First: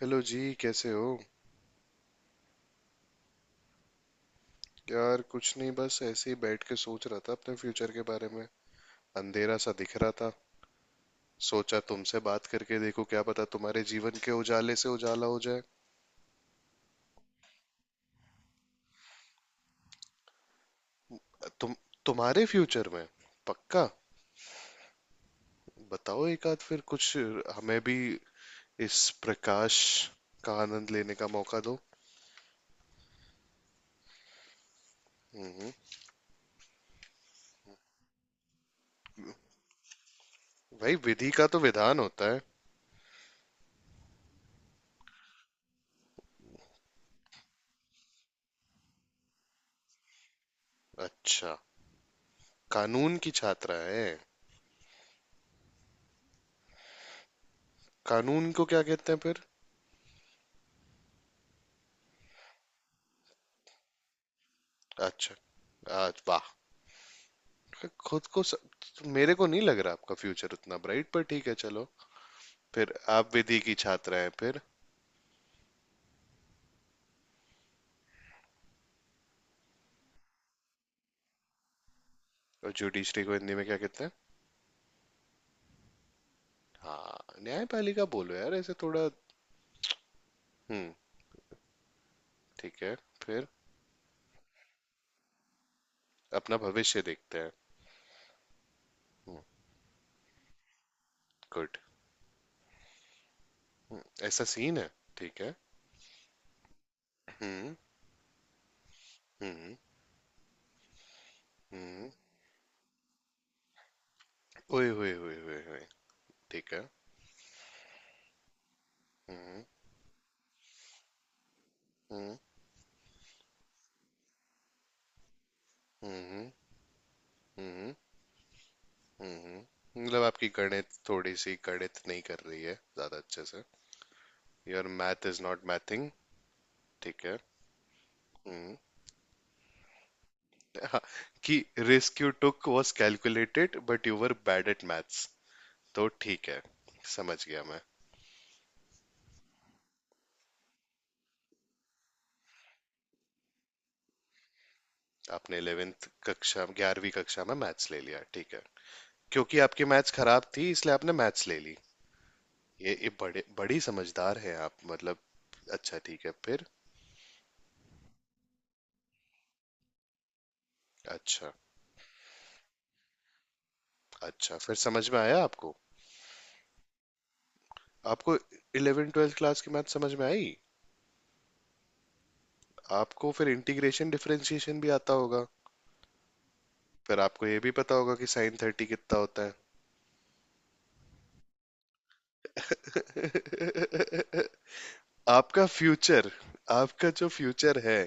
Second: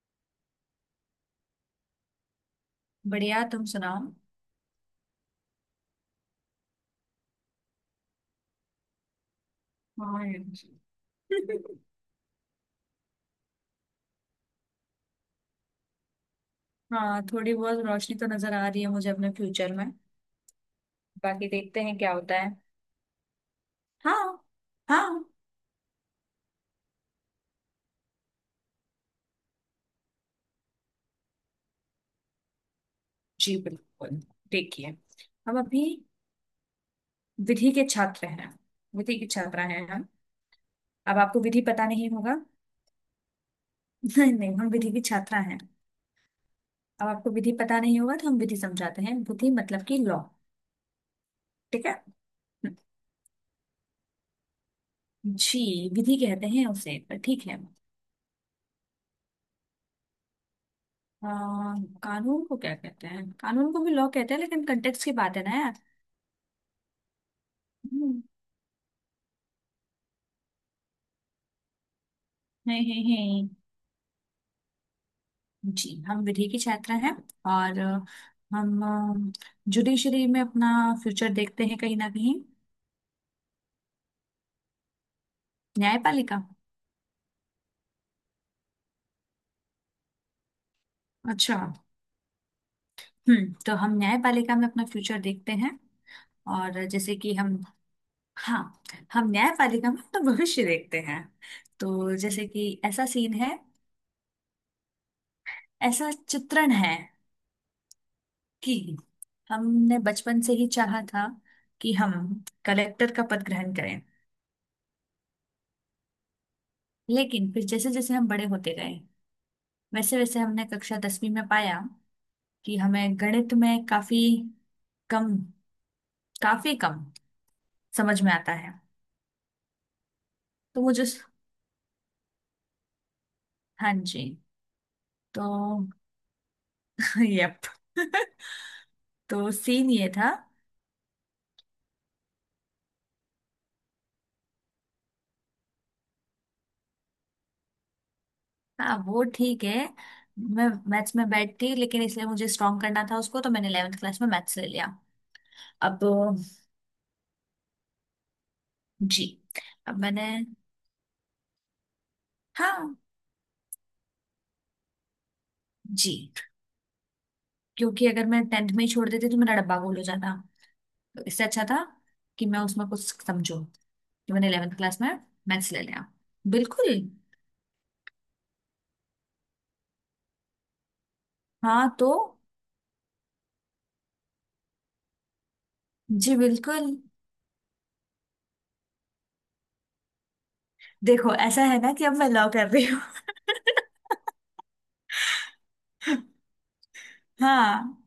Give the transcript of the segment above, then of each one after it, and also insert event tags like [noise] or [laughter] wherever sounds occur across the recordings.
Hello जी। कैसे हो? बढ़िया तुम सुनाओ। यार कुछ नहीं, बस ऐसे ही बैठ के सोच रहा था अपने फ्यूचर के बारे में। अंधेरा सा दिख रहा हाँ था। यार। सोचा [laughs] तुमसे बात करके देखो, क्या पता तुम्हारे जीवन के उजाले से उजाला हो जाए। हाँ, थोड़ी बहुत रोशनी तो नजर आ रही है मुझे अपने फ्यूचर में। बाकी तुम देखते हैं क्या होता तुम्हारे है। फ्यूचर में? पक्का? हाँ। हाँ, बताओ एक आध फिर कुछ, हमें भी इस प्रकाश का आनंद लेने का मौका दो। जी बिल्कुल। देखिए, हम हम्म। अभी विधि के छात्र हैं, विधि की छात्रा हैं हम। भाई अब विधि आपको का तो विधि पता विधान नहीं होता है। होगा। [laughs] नहीं नहीं, हम विधि की छात्रा हैं। अब आपको विधि पता नहीं होगा तो हम विधि समझाते हैं। विधि मतलब कि लॉ। अच्छा। ठीक है। हम्म, कानून की छात्रा है। जी विधि कहते हैं उसे, पर ठीक है। कानून को क्या कहते हैं फिर? अ, कानून को क्या कहते हैं? कानून को भी लॉ कहते हैं लेकिन कंटेक्स्ट की अच्छा। बात है ना यार। आज वाह। हम्म, खुद को स... मेरे को नहीं लग रहा आपका फ्यूचर उतना ब्राइट, पर ठीक है, चलो। फिर है, है। आप विधि की छात्रा हैं फिर? जी हम विधि के छात्र हैं। और हम जुडिशरी में अपना फ्यूचर देखते हैं कहीं ना कहीं। और जुडिशरी को हिंदी में क्या कहते हैं? न्यायपालिका। हाँ। न्यायपालिका बोलो यार, ऐसे थोड़ा। हम्म। अच्छा। ठीक है। फिर? हम्म, तो हम न्यायपालिका में अपना फ्यूचर देखते हैं। अपना और भविष्य जैसे कि देखते हैं। हम, हाँ, हम न्यायपालिका में अपना भविष्य देखते हैं। गुड। तो जैसे कि ऐसा सीन है, ऐसा सीन है? ठीक है। ऐसा चित्रण है हम्म। कि हम्म। हमने बचपन से ही चाहा था कि हम्म। हम कलेक्टर का पद ग्रहण करें। ओए ओए ओए ओए ओए। ठीक है। लेकिन फिर जैसे जैसे हम बड़े होते गए, हम्म। वैसे वैसे हमने कक्षा दसवीं में पाया हम्म। कि हमें गणित में काफी कम, हम्म। काफी कम हम्म। समझ में आता है। हम्म। मतलब आपकी तो गणित वो जो, थोड़ी सी गणित नहीं कर रही है ज्यादा अच्छे से? हाँ जी, योर मैथ इज तो नॉट मैथिंग। ठीक [laughs] है। यप। Mm. [laughs] तो सीन ये था। [laughs] कि risk you took was calculated but you were bad at maths. तो ठीक है, समझ गया मैं। हाँ वो ठीक है। मैं मैथ्स में बैठ थी लेकिन इसलिए मुझे स्ट्रॉन्ग करना था उसको, तो मैंने 11th क्लास में मैथ्स ले लिया। आपने अब 11th कक्षा, 11वीं कक्षा में मैथ्स ले लिया, ठीक है। जी, क्योंकि आपकी अब मैथ्स मैंने, खराब थी इसलिए आपने मैथ्स ले ली। ये, हाँ ये बड़े बड़ी समझदार हैं आप मतलब। अच्छा, ठीक है जी, फिर। क्योंकि अगर मैं टेंथ में ही छोड़ देती तो मेरा डब्बा गोल हो जाता। तो इससे अच्छा। अच्छा था कि मैं उसमें कुछ समझूं, कि मैंने अच्छा 11th फिर क्लास समझ में में आया मैथ्स आपको? ले लिया। बिल्कुल। आपको 11 ट्वेल्थ क्लास की मैथ समझ में आई? हाँ तो, आपको फिर इंटीग्रेशन डिफरेंशिएशन भी आता होगा। जी बिल्कुल। फिर आपको ये भी पता होगा कि साइन थर्टी कितना होता है? देखो, ऐसा है ना कि अब मैं लव कर रही हूँ। [laughs] आपका फ्यूचर, आपका जो फ्यूचर हाँ। है,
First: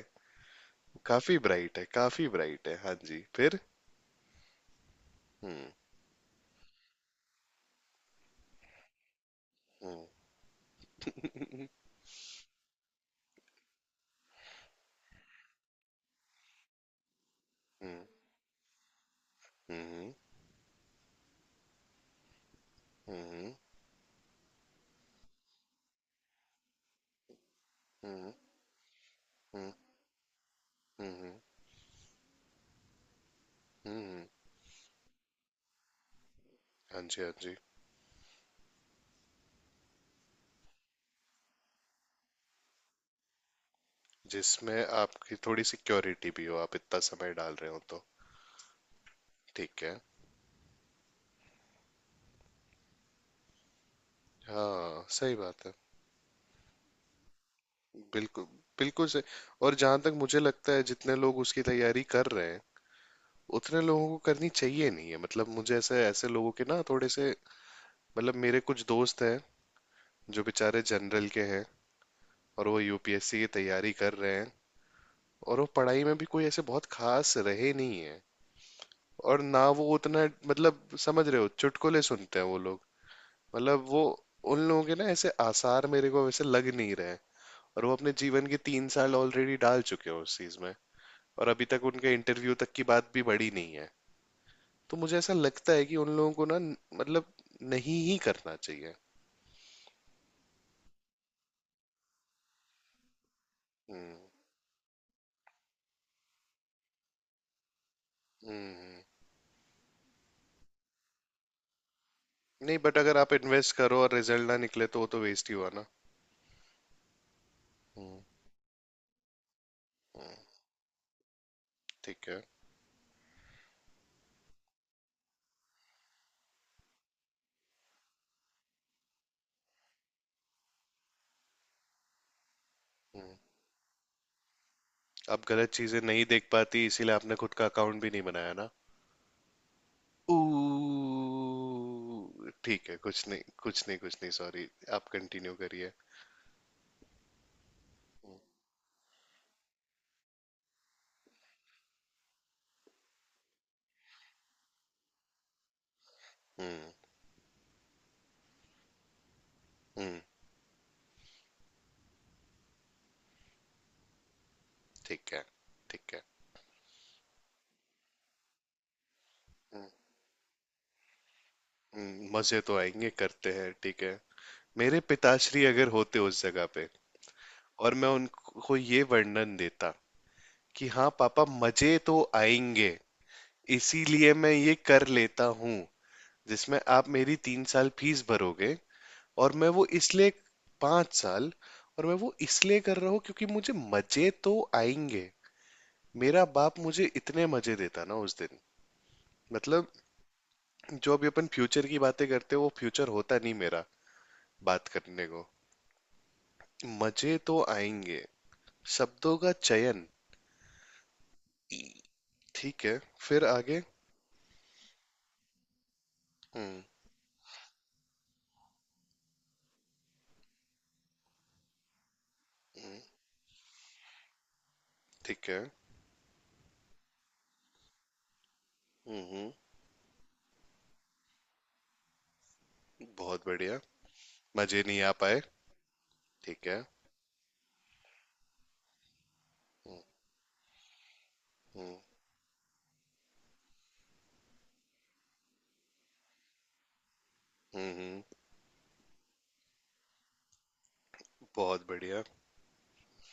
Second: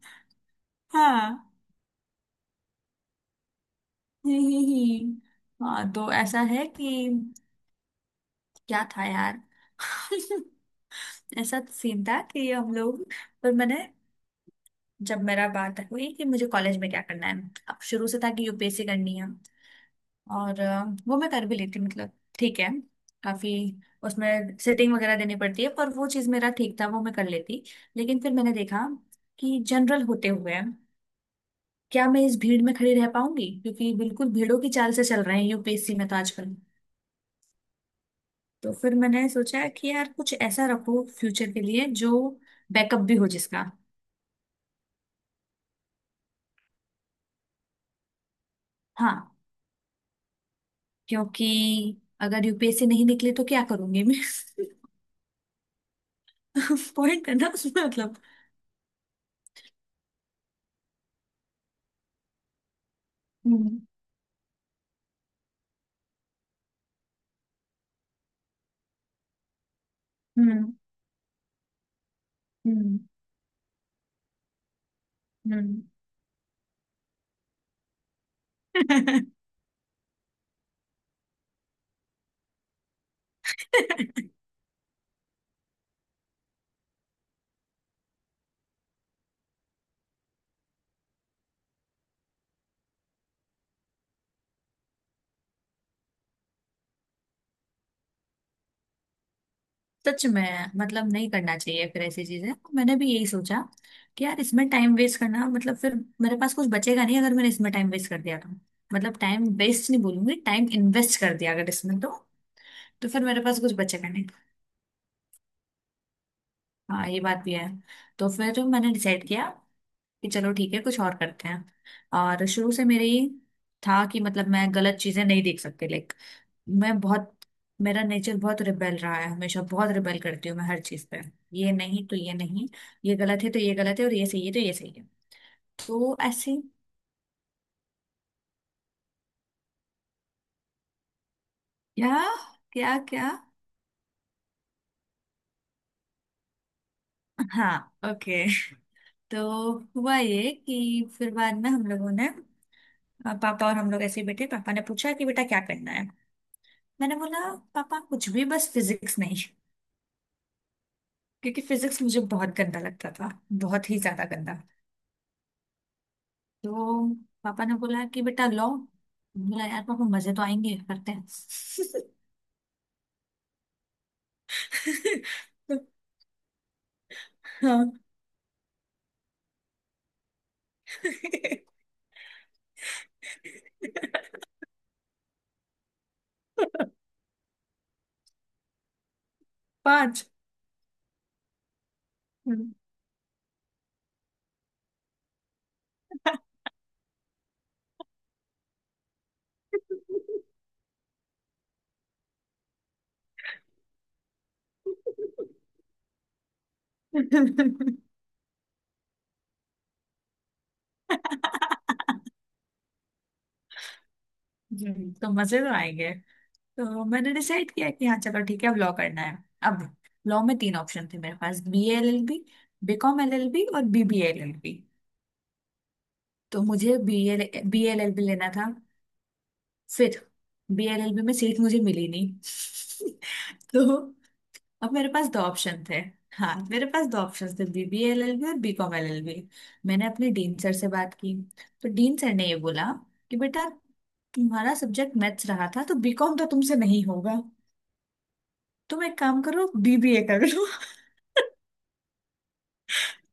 काफी हाँ। ब्राइट है, काफी ब्राइट है। हाँ जी फिर। ही ही। हम्म। हाँ तो ऐसा है कि क्या था यार। हम्म। [laughs] ऐसा सीन था कि हम लोग, पर मैंने, जब मेरा बात हुई कि मुझे कॉलेज में क्या करना है, अब शुरू से था कि यूपीएससी करनी है। हम्म। और वो मैं कर भी लेती हूँ, मतलब ठीक है। काफी, हम्म। उसमें सेटिंग वगैरह देनी पड़ती है पर वो चीज मेरा ठीक था, वो मैं कर लेती। हम्म। लेकिन हम्म। फिर मैंने देखा कि हम्म। जनरल होते हुए हम्म। क्या मैं इस भीड़ में खड़ी रह पाऊंगी, क्योंकि हम्म, बिल्कुल भीड़ों की चाल से चल रहे हैं यूपीएससी में तो आजकल। हाँ जी हाँ जी। तो फिर मैंने सोचा कि यार कुछ ऐसा रखो फ्यूचर के लिए जो बैकअप भी हो जिसका। जिसमें आपकी थोड़ी सिक्योरिटी भी हो, आप इतना समय डाल रहे हो तो। हाँ, ठीक है। क्योंकि अगर यूपीएससी नहीं निकले तो क्या करूंगी मैं? हाँ सही बात है। [laughs] पॉइंट करना उसमें मतलब। बिल्कुल। बिल्कुल सही। और जहां तक मुझे लगता है, जितने लोग उसकी तैयारी कर रहे हैं हम्म। उतने लोगों को करनी चाहिए नहीं है। मतलब मुझे ऐसे ऐसे लोगों के ना थोड़े से, मतलब मेरे कुछ दोस्त हैं जो हम्म। बेचारे जनरल के हैं, और वो हम्म। UPSC की तैयारी कर रहे हैं, और वो हम्म। पढ़ाई में भी कोई ऐसे बहुत खास रहे नहीं है, और ना वो उतना मतलब समझ रहे हो, चुटकुले सुनते हैं वो लोग, मतलब वो, [laughs] उन लोगों के ना ऐसे आसार मेरे को वैसे लग नहीं रहे। और वो अपने जीवन के 3 साल ऑलरेडी डाल चुके हैं उस चीज में, और अभी तक उनके इंटरव्यू तक की बात भी बढ़ी नहीं है। तो मुझे ऐसा लगता है कि उन लोगों को ना, मतलब, नहीं ही करना चाहिए। सच में, मतलब नहीं करना चाहिए फिर ऐसी चीजें। मैंने भी यही सोचा हम्म। कि यार इसमें टाइम वेस्ट करना मतलब, फिर मेरे पास कुछ बचेगा नहीं अगर मैंने इसमें टाइम वेस्ट कर दिया तो। हम्म। हम्म। मतलब टाइम वेस्ट नहीं बोलूंगी, टाइम इन्वेस्ट कर दिया अगर इसमें तो। नहीं बट तो अगर फिर आप मेरे पास कुछ इन्वेस्ट करो बचेगा और नहीं। रिजल्ट ना निकले तो वो तो वेस्ट ही हुआ ना। हाँ, ये बात भी है। हम्म। तो फिर मैंने डिसाइड किया कि हम्म, चलो ठीक है, कुछ और करते हैं। ठीक है। और शुरू से मेरे ये था कि, मतलब मैं गलत चीजें नहीं देख सकती, लाइक, मैं बहुत, मेरा नेचर बहुत रिबेल रहा है हमेशा। बहुत रिबेल करती हूँ मैं हर चीज पे। ये नहीं तो ये नहीं, ये हम्म। गलत है तो ये गलत है और ये सही है तो ये सही है। आप गलत चीजें तो नहीं देख ऐसे, पाती इसीलिए आपने खुद का अकाउंट भी नहीं बनाया ना? क्या, ठीक है, क्या कुछ क्या, नहीं कुछ नहीं कुछ नहीं, सॉरी। आप कंटिन्यू करिए। हाँ, हम्म। ओके। तो हुआ ये कि फिर बाद में हम लोगों ने, पापा और हम लोग ऐसे ही बैठे, पापा ने पूछा कि बेटा क्या करना है। हम्म। मैंने बोला पापा कुछ भी बस फिजिक्स नहीं, हम्म, क्योंकि फिजिक्स मुझे बहुत गंदा लगता था, बहुत ही ज्यादा गंदा। ठीक है। ठीक है। तो पापा ने बोला कि बेटा लो। बोला यार पापा मजे तो आएंगे, करते हैं। मजे तो आएंगे करते हैं, ठीक है। मेरे पिताश्री अगर [laughs] होते उस जगह पे, हाँ। और मैं उनको ये वर्णन देता कि हाँ [laughs] पापा मजे तो आएंगे, इसीलिए मैं ये कर लेता हूँ जिसमें आप मेरी 3 साल फीस भरोगे, और मैं वो पाँच। इसलिए, 5 साल, और मैं वो हम्म। इसलिए कर रहा हूँ क्योंकि मुझे मजे तो आएंगे। मेरा बाप मुझे इतने मजे देता ना उस दिन, मतलब, जो अभी अपन फ्यूचर की बातें करते हैं वो फ्यूचर होता नहीं मेरा, बात करने को, मजे तो हम्म, आएंगे। शब्दों का चयन। ठीक है, फिर आगे। तो मजे तो आएंगे। हम्म। तो मैंने डिसाइड किया कि हाँ चलो ठीक है, अब लॉ करना है। अब लॉ में तीन ऑप्शन थे मेरे पास, B L L B, B com L L B और B B L L B. ठीक है। तो मुझे बी एल एल बी लेना था। हम्म। फिर बीएलएलबी में सीट मुझे मिली नहीं। [laughs] बहुत बढ़िया। तो मजे अब नहीं मेरे आ पास दो पाए। ऑप्शन थे, हाँ ठीक है। मेरे पास दो ऑप्शन थे, B B L L B और B com L L B. हम्म। मैंने अपने डीन सर से बात की। तो हम्म। डीन सर ने ये बोला कि बेटा, तुम्हारा सब्जेक्ट मैथ्स रहा था तो बी कॉम तो तुमसे नहीं होगा, हुँ, तुम एक काम करो बीबीए कर लो। [laughs] बहुत बढ़िया।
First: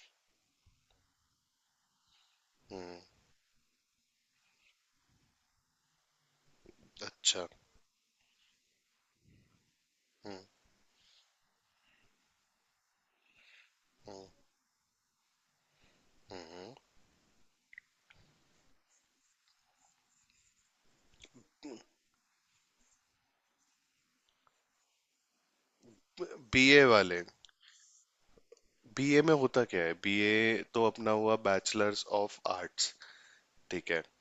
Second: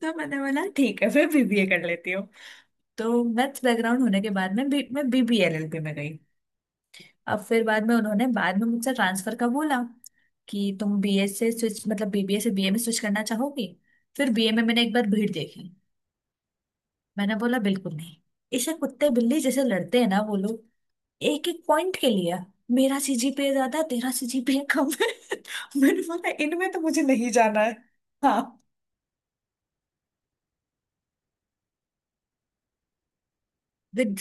तो मैंने बोला ठीक है, फिर बीबीए कर लेती हूँ। हुँ, तो मैथ्स बैकग्राउंड होने के बाद में, मैं बीबीएलएलबी में गई। अब अच्छा। फिर बाद में उन्होंने, बाद में मुझसे ट्रांसफर का बोला हुँ। कि तुम बीए से स्विच, मतलब बीबीए से बीए में स्विच करना चाहोगी। हुँ। फिर बीए में मैंने एक बार भीड़ देखी। हुँ। मैंने बोला बिल्कुल नहीं। इसे कुत्ते बिल्ली जैसे लड़ते हैं ना वो लोग, एक एक पॉइंट के लिए। मेरा सीजीपीए ज्यादा है, तेरा सीजीपीए कम है। [laughs] मैंने बोला इनमें बीए तो मुझे वाले, नहीं जाना है। हाँ। BA में होता क्या है? बीए तो अपना हुआ बैचलर्स ऑफ आर्ट्स, ठीक है। विद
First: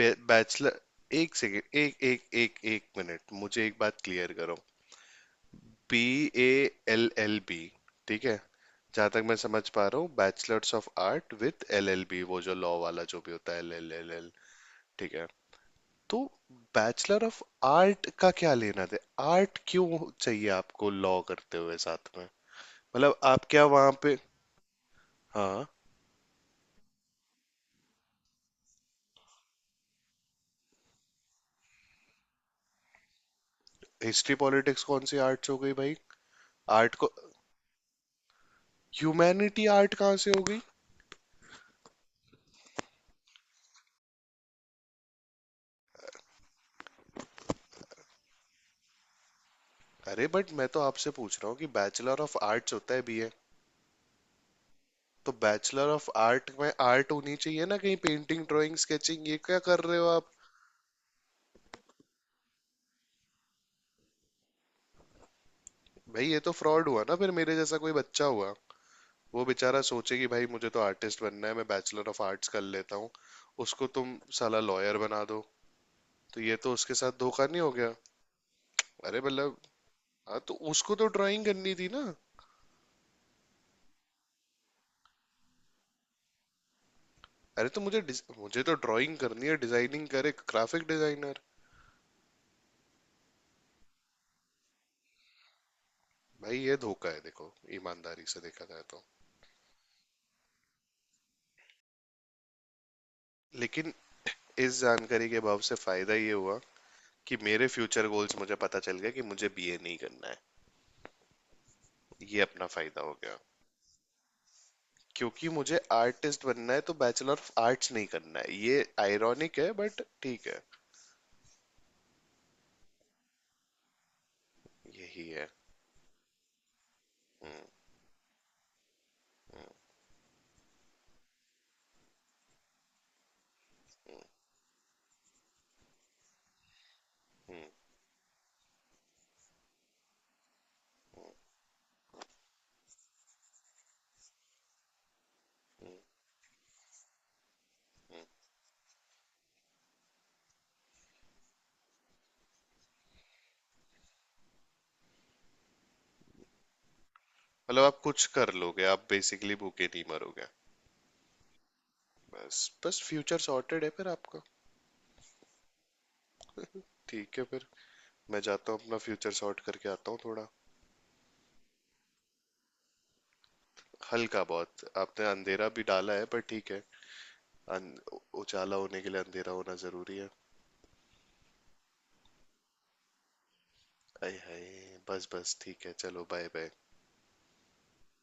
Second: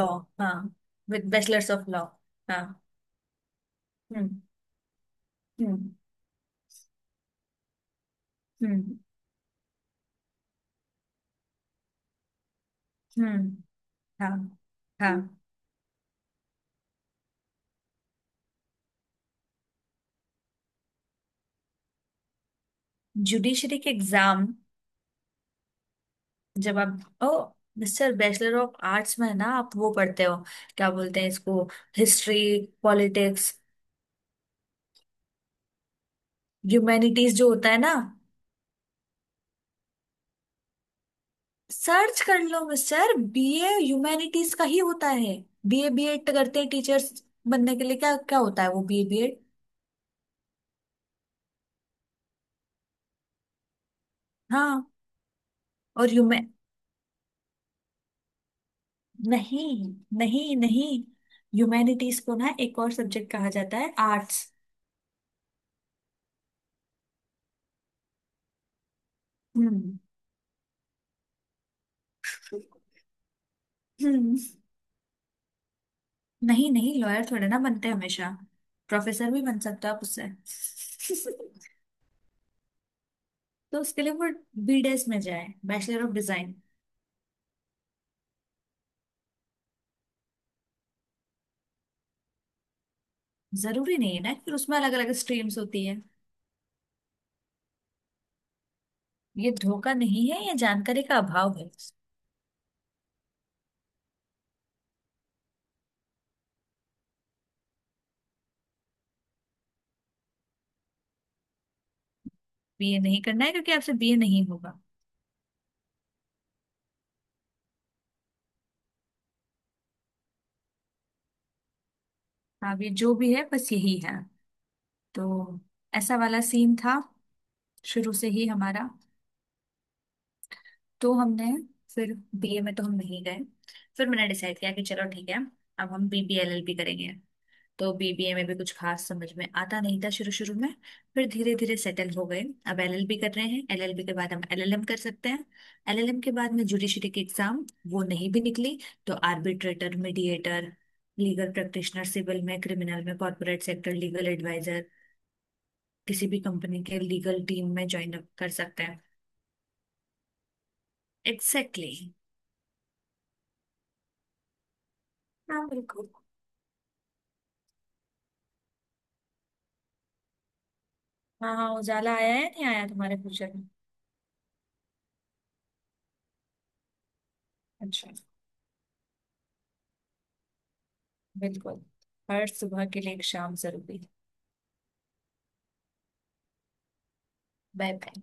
हाँ। बैचलर। विद एक सेकेंड, बैचलर्स ऑफ एक लॉ। एक एक हाँ। एक मिनट, मुझे एक बात क्लियर हम्म। करो। हम्म। BALLB, ठीक है? हम्म। जहाँ तक मैं समझ पा रहा हूँ, bachelors of art with LLB, वो जो लॉ वाला जो भी होता है, हम्म। एल एल एल हाँ। एल, ठीक हाँ। है? तो बैचलर ऑफ आर्ट का क्या लेना दे, आर्ट क्यों चाहिए आपको लॉ करते हुए साथ में? मतलब आप क्या जुडिशरी के वहां पे? एग्जाम हाँ। जब आप, ओ सर, बैचलर ऑफ आर्ट्स में ना आप वो पढ़ते हो, क्या बोलते हैं इसको, हिस्ट्री, पॉलिटिक्स, हिस्ट्री पॉलिटिक्स कौन सी आर्ट्स हो गई भाई? आर्ट को ह्यूमैनिटीज जो होता है ना। ह्यूमैनिटी, आर्ट कहाँ से हो गई? सर्च कर लो मिस्टर, बीए ह्यूमैनिटीज का ही होता है। बीए बीएड करते हैं टीचर्स बनने के लिए, क्या क्या होता है वो बीए बीएड। अरे बट मैं तो आपसे पूछ रहा हूँ कि बैचलर ऑफ आर्ट्स होता है BA, हाँ। तो बैचलर ऑफ और ह्यूमैन, आर्ट में आर्ट होनी चाहिए ना कहीं, पेंटिंग ड्राइंग स्केचिंग, ये क्या नहीं, कर रहे हो आप? नहीं नहीं, ह्यूमैनिटीज को ना एक और सब्जेक्ट कहा जाता है आर्ट्स। भाई ये तो फ्रॉड हुआ ना, फिर मेरे जैसा कोई बच्चा हुआ, वो बेचारा हम्म। सोचे कि भाई मुझे तो आर्टिस्ट बनना है, मैं बैचलर ऑफ आर्ट्स कर लेता हूँ, उसको तुम हम्म। साला लॉयर बना दो, तो ये नहीं तो उसके नहीं, साथ लॉयर धोखा थोड़े ना नहीं हो बनते गया? हैं हमेशा। अरे प्रोफेसर भी मतलब, बन सकता है आप उससे। हाँ तो उसको तो ड्राइंग [laughs] करनी थी ना। तो उसके लिए वो बीडेस में जाए, बैचलर ऑफ डिजाइन। अरे तो मुझे तो ड्राइंग करनी है, डिजाइनिंग करे ग्राफिक डिजाइनर। जरूरी नहीं है ना, कि उसमें अलग अलग स्ट्रीम्स होती है। भाई ये धोखा है देखो, ईमानदारी से देखा जाए तो। ये धोखा नहीं है, ये जानकारी का अभाव है। लेकिन इस जानकारी के अभाव से फायदा ये हुआ कि मेरे फ्यूचर गोल्स मुझे पता चल गया कि मुझे BA नहीं करना है, ये अपना बीए फायदा हो नहीं गया। करना है क्योंकि आपसे बीए नहीं होगा। क्योंकि मुझे आर्टिस्ट बनना है तो बैचलर ऑफ आर्ट्स नहीं करना है, ये आयरॉनिक है बट ठीक है। आप ये जो भी है बस यही है। यही है। तो ऐसा वाला सीन था, हम्म। शुरू से ही हमारा। हम्म। तो हमने, फिर बीए में तो हम नहीं गए। फिर हम्म। मैंने डिसाइड किया कि चलो ठीक है, अब हम बीबीएलएल भी करेंगे। हम्म। तो बीबीए में भी कुछ खास समझ में आता नहीं था शुरू शुरू में। फिर धीरे धीरे सेटल हो गए। अब एलएलबी कर रहे हैं, एलएलबी के बाद हम एलएलएम कर सकते हैं। हम्म। एलएलएम के बाद में जुडिशरी की एग्जाम, वो हम्म। नहीं भी निकली तो arbitrator, mediator, legal practitioner, civil में, क्रिमिनल में, कॉर्पोरेट सेक्टर, लीगल एडवाइजर, किसी भी कंपनी के लीगल टीम मतलब में आप ज्वाइन कुछ अप कर कर सकते लोगे, हैं। आप बेसिकली भूखे नहीं मरोगे। Exactly, exactly. बस, बस फ्यूचर सॉर्टेड है फिर आपका। हाँ बिल्कुल। ठीक है फिर, मैं जाता हूँ अपना फ्यूचर सॉर्ट करके आता हूँ थोड़ा। हाँ हाँ, उजाला आया है नहीं आया तुम्हारे फ्यूचर में? हल्का, बहुत आपने अंधेरा भी डाला है, पर ठीक है। अच्छा। अन- उजाला होने के लिए अंधेरा होना जरूरी है। बिल्कुल। हर सुबह के लिए एक शाम जरूरी। आय हाय, बस बस, ठीक है, चलो, बाय बाय। Bye bye.